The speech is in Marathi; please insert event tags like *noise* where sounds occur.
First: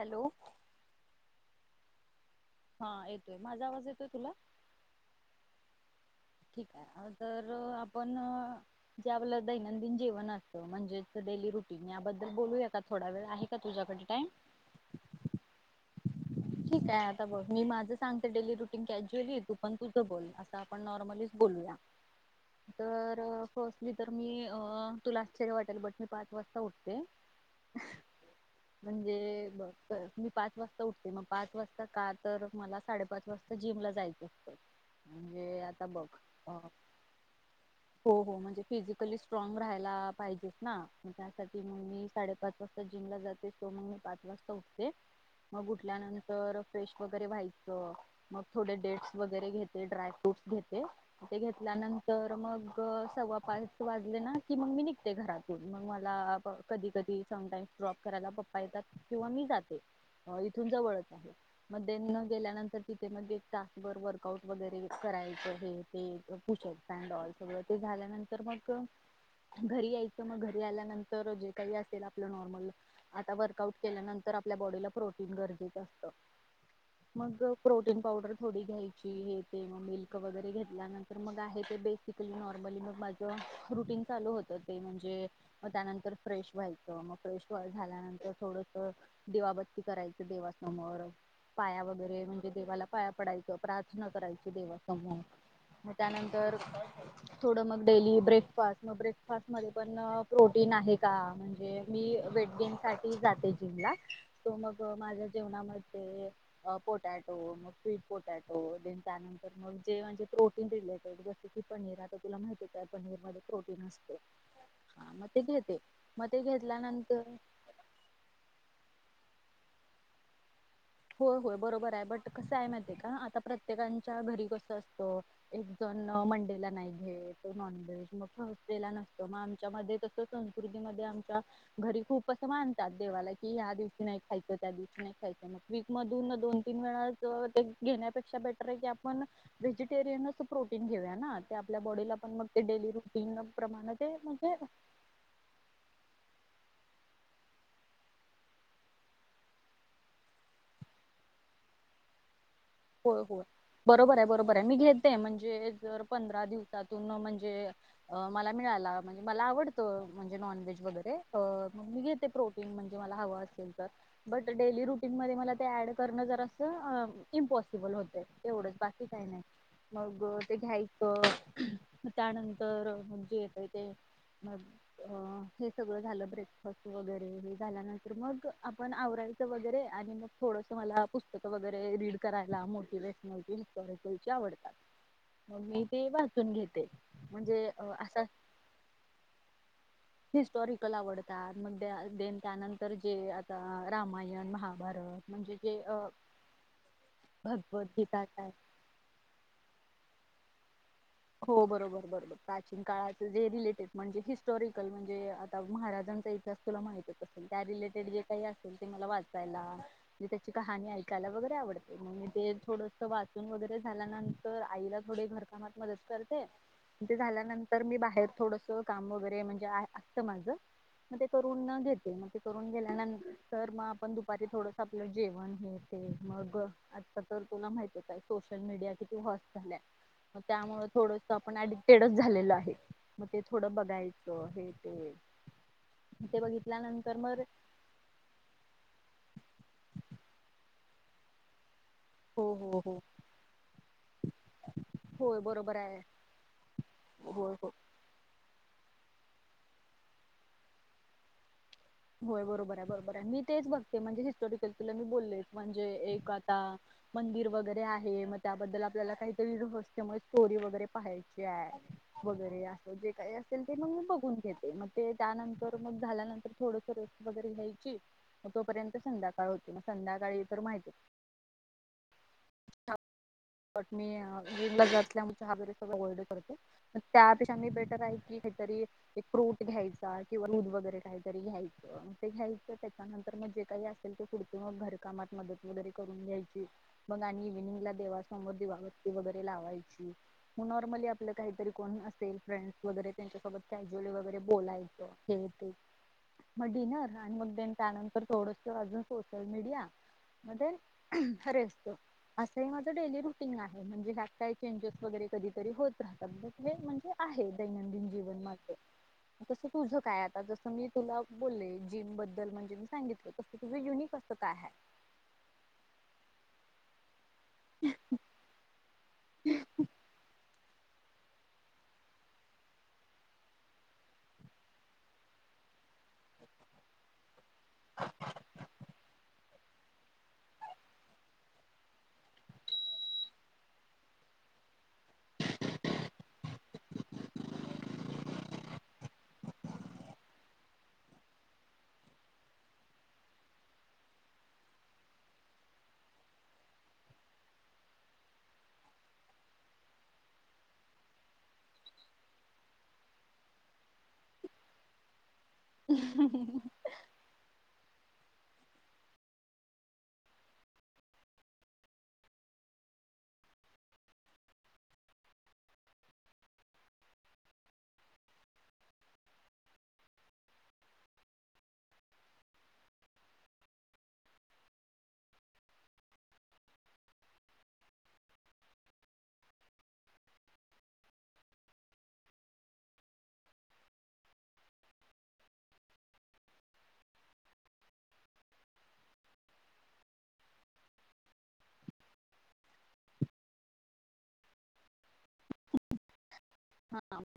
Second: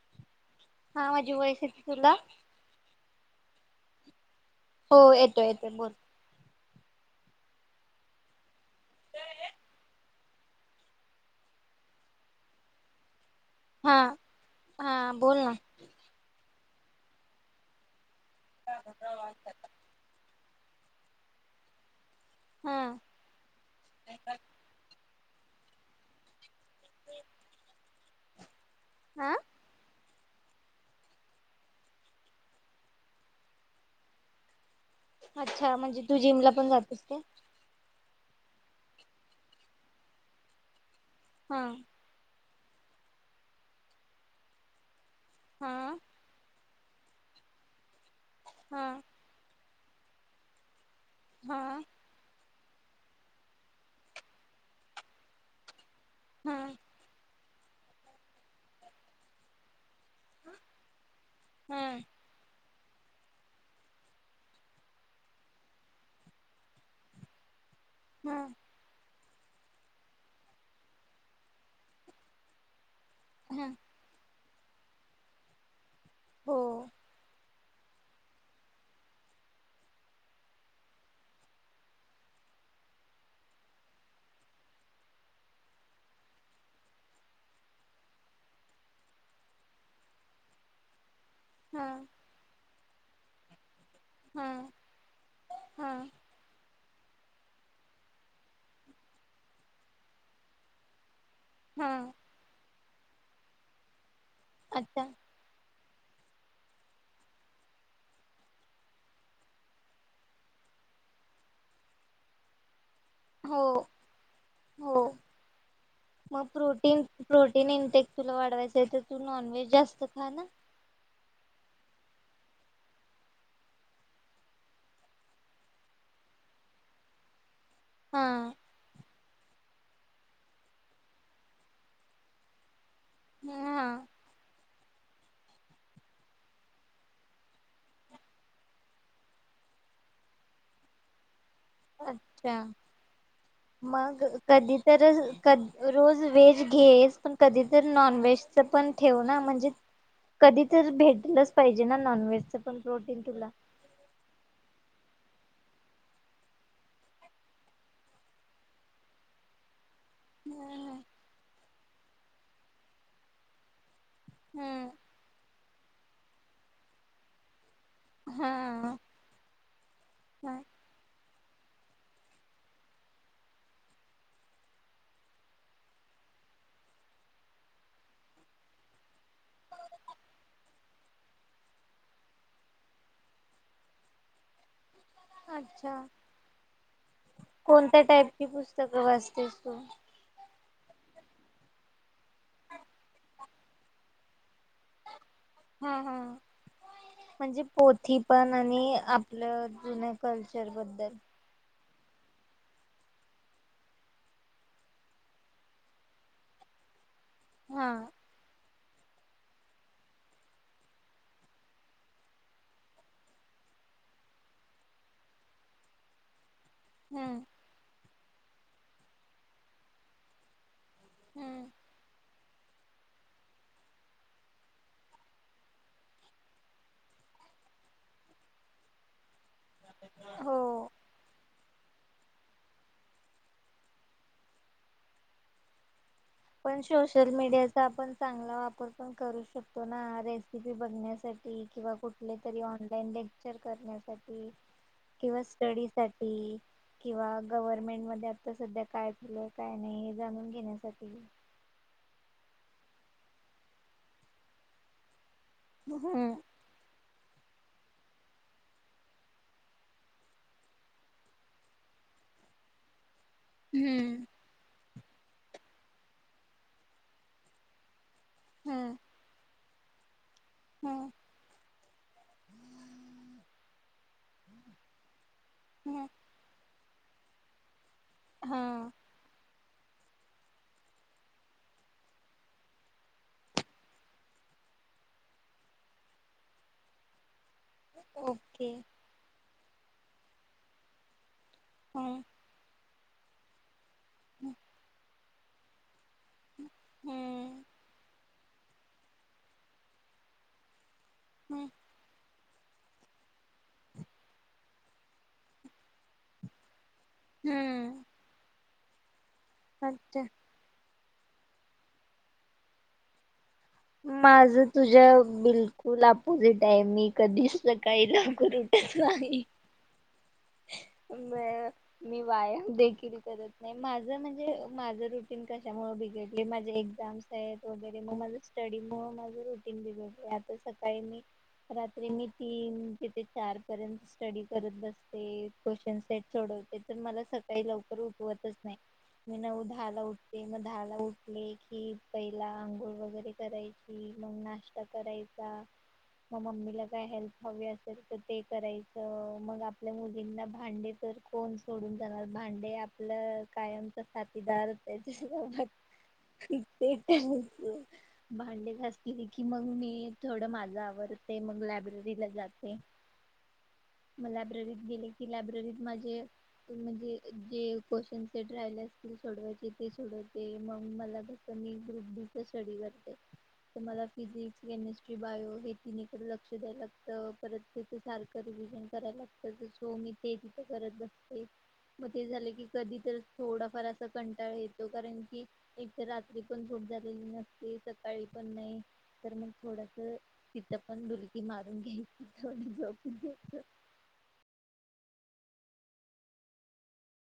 हॅलो हा म्हंजी *unintelligible* तुला हा येतोय माझा आवाज येतोय तुला हो येतो येतोय बोल ठीक आहे तर आपण जे आपलं दैनंदिन जेवण असतं म्हणजेच डेली रुटीन याबद्दल बोलूया का? थोडा वेळ आहे का हा तुझ्याकडे टाइम हा बोल ना ठीक आहे आता बघ मी माझं सांगते डेली रुटीन कॅज्युअलीे आहे तु पण तुझं बोल आपण नॉर्मलीच बोलूया हा. तर फर्स्टली तर मी अ तुला चर वाटेल बट मी पाच वाजता उठते. हा म्हणजे बघ परत पाच वाजता उठ ते मग पाच वाजता का तर मला साडेपाच वाजता जिम ला जायचं असतं. म्हणजे अच्छा आता म्हणजे बघ तू जिम ला अ पण जातीस काय? हो हो म्हणजे फिजिकली स्ट्रॉग राहायला पाहिजेच ना. हा त्यासाठी मग मी साडेपाच वाजता जिमला जाते सो मग मी पाच वाजता उठते. हां तर फ्रेश वगैरे व्हायचं. मग थोडे हा डेटस वगैरे घेत ते ड्राय फ्रूट्स घेते. ते हा घेतल्यानंतर मग तर सव्वा पाच वाजले ना की मग मी निघते घरातून. मग माझ ला हा कधी कधी समटाईम ड्रॉप करायला पप्पा येतात किंवा मी जाते. तिथून जवळच आहे. हा मध्येन गेल्यानंतर तिथे मग एक तासभर वर्कआउट वगैरे करायचं हे ते पुशप स्टॅन्ड ऑल ते हा झाल्यानंतर मग घरी यायचं मग घरी आल्यानंतर जे काही असेल आपलं नॉर्मल आता हा वर्कआउट केल्यानंतर आप आपल्या बॉडीला प्रो ते गरजेच असतं. हो मग प्रोटीन पावडर थोडी घ्यायची हे ते मग मिल्क वगैरे घेतल्यानंतर मग आहे ते बेसिकली नॉर्मली मग माझ रुटीन चालू होतं ते म्हणजे मग त्यानंतर फ्रेश व्हायचं मग फ्रेश झाल्यानंतर थोडस दिवाबत्ती कराय देवासमोर पाया हा वगैरे म्हणजे देवाला पाया पडायचो पण आज प्रार्थना हा करायची देवासमोर. म हा त्यानंतर थोडं मग डेली ब्रेकफास्ट मग ब्रेकफास्ट मध्ये पण प्रोटीन आहे का? म्हणजे हा मी वेटींग साठी जाते जिमला अच्छा माझ्या जेवणाम ते अ पोटॅटो मग स्वीट पोटॅटो, देन त्यानंतर मग जे म्हणजे प्रोटीन रिलेटेड जस कि, पनीर आता तुला माहित त्या पनीर मध्ये हो प्रोटीन असते, हो हा मग ते घेते, मग ते प्रोटीन घेतल्यानंतर प्रोटीन इनटेक तुला वाढवायचं आहे तर तू नॉनव्हेज जास्त खा ना. होय - होय बरोबर आहे, बट कसं आहे माहितीये का, आता प्रत्येकांच्या घरी कसं असतं, एक जण मंडेला नाही घेत, नॉनव्हेज हा मग थर्सडे ला नसतं मग आम आमच्या मध्ये कसं संस्कृतीमध्ये आमच्या, घरी खूप असं माणसं मानतात देवाला ही ह्या हा दिवशी नाही खायचं त्या दिवशी नाही खायचं. खायच नाही. वीक मधून दोन तीन वेळा जर ते घेण्यापेक्षा बेटर आहे की आपण, व्हेजिटेरियनच प्रोटीन घेऊया ना. ते आपल्या बॉडीला पण मग ते अच्छा डेली रुटीन प्रमाणे ते मग म्हणजे कधी तर क रोज वेज घेच पण कधी तर नॉनव्हेज च पण ठेव ना म्हणजे, कधी तर भेटलंच पाहिजे ना नॉनव्हेजच पण प्रोटीन होय - होय तुला बरोबर आहे बरोबर आहे मी घेत ते म्हणजे जर पंधरा दिवसातून म्हणजे, मला मिळाला म्हणजे मला आवड अ म्हणजे नॉन व्हेज हम्म वगैरे मग मी घेते. ते प्रोटीन म्हणजे मला हवं असेल तर. बट डेली रुटीन मध्ये मला ते ऍड करणं जरास अ इम्पॉसिबल पॉसिबल होतेय तेवढंच. हम्म बाकी काही नाही मग हा ते घ्यायचं, त्यानंतर जे येतय ते म हे सगळं झालं ब्रेकफास्ट वगैरे हे झाल्यानंतर मग आपण आवरायचं वगैरे आणि मग थोडस मला पुस्तकं वगैरे रीड कराय ला मोटिवेशनल *unintelligible* आवडतात. हा मी अच्छा ते वाचून घेते. म्हणजे कोणत्या असा टाईपची पुस्तकं वाचतेस तू हिस्टॉरिकल आवडत. *unintelligible* देन त्यानंतर जे आता रामायण, महा बरं म्हणजे जे हा अ हा म्हणजे पोथी पण आणि आपलं जुन कल्चरबद्दल. हो बरोबर - बरोबर प्राचीन काळाच जे रिलेटेड म्हणजे हिस्टॉरिकल म्हणजे आता महाराजांचा इतिहास तुला माहितच असेल. त्या हा रिलेटेड जे काही आहे, मला वाचायला म्हणजे त्याची कहाणी ऐकायला वगैरे आवडते. म्हणजे ते थोडस वाचून वगैरे झाल्यानंतर आईला थोडे घरकामात मदत करते. तेे हम्म झाल्यानंतर मी बाहेर थोडस काम वगैरे म्हणजे आ असतं माझं. मग ते हम्म करून घेते मग. करून गेल्यानंतर मग आपण दुपारी थोडस आपलं जेवण हे ते मग आता तर तुला माहती आहे सोशल मीडिया किती *unintelligible* झाल्या मग हो त्यामुळे, आपण एडिटेड झालेलो आहे. मग ते थोडं बघायचं, हे ते ते पण बघितल्यानंतर सोशल मग मीडियाचा आपण चांगला वापर पण करू शकतो ना रेसिपी बघण्यासाठी किंवा कुठले हो तरी हो हो ऑनलाईन लेक्चर करण्यासाठी होय किंवा बरोबर स्टडी आहे. साठी किंवा होय हो गव्हर्मेंट मध्ये आता सध्या काय केलं काय नाही जाणून घेण्यासाठी होय बरोबर आहे बरोबर आहे मी तेच बघते म्हणजे हिस्टॉरिकल तुला बोललेच म्हणजे एक हम्म आता मंदिर व जरी आहे मग त्याबद्दल आपल्याला काहीतरी रहस्यमय स्टोरी वगैरे पाहायची आहे वगैरे अस जे काय असेल ते मंग मी हम्म बघून घेते मग ते त्यानंतर मग झाल्यानंतर थोडस रेस्ट वगैरे घ्यायची. म तोपर्यंत हम्म संध्याकाळ होत म संध्याकाळी तर माहितीय हम्म *unintelligible* मी जिमला *unintelligible* ल्यामुळ *unintelligible* हम्म सगळं *unintelligible* करते त्या पेक्षा बेट *unintelligible* काही हा तरी *unintelligible* एक फ्रुट घ्यायचा किंवा दूध वगैरे काही तरी घ्यायचं ते घ्यायचं त्याच्यानंतर मग जे काही असेल पुढच घर कामात मदत वगैरे करून घ्यायची मग आणि *unintelligible* देवा समोर ओके दिवाबत्ती वग लावायची म नॉर्मली आपल काही तरी कोण हम्म असेल फ्रेंडस वगैरे त्यांच्यासोबत कॅज्युअली वगैरे बोलायचो हे ते म डिनर आणि मग हम्म देन त्यानंतर थोडंस अजून सोशल मीडिया म देण हरे हम्म असतो. हे माझं डेली रुटीन आहे म्हणजे ह्यात काही चेंजेस वगैरे कधी तरी होत राहतात बट हे म्हण हे आहे हम्म दैनंदिन जीवन माझं तसं तुझं काय अच्छा आता जसं मी तुला बोले जिम बद्दल म्हणजे मी सांगितल माझ तुझ्या बिलकुल अपोजिट *unintelligible* कधीच सकाळी लवकर उठत नाही. ब मी व्यायाम देखील करत नाही माझ म्हणजे माझं रुटीन कशामुळे बिघडलं माझे एक्झाम्स आहेत. वगैरे म माझ स्टडी म माझं रुट तीन दिवस आहे आता सकाळी मी, रात्री मी तीन ते चार, पर्यंत स्टडी करत बस ते क्वेश्चन सेट सोडवते तर मला सकाळी लवकर उठवतच नाही, मी नऊ दहाला उठते मग दहाला उठले कि पहिला आंघोळ वगैरे करायची, मग नाश्ता करायचा मग मम्मीला काय हेल्प हवी असेल तर ते करायचं, मग आप आपल्या मुलींना भांडे तर कोण सोडून जाणार, भांडे आपलं कायमच साथीदारच आहेत. *unintelligible* भांडे घासले की मग मी थोड माझ आवरते मग लायब्ररीला जाते मग लायब्ररी. गेले की लायब्ररीत माझे म्हणजे जे क्वेश्चन सेट राहिले असतील सोडवायचे ते सोडवते, मग मला फक्त मी ग्रुप डी चा स्टडी करते तर मला फिजिक्स केमिस्ट्री बायो हे तिनी कड लक्ष द्यायला लागतं, परत त्याच सारखं रिव्हजन करायला लागत. सो मी ते तिथं करत बसते मग ते झालं की कधी तर थोडाफार असा कंटाळ येतो, कारण कि एक तर रात्री पण झोप झालेली नसते सकाळी पण नाही, तर मग थोडस तिथ पण ढुलकी मारून घ्यायची यायच थोडं झोपन होत. हा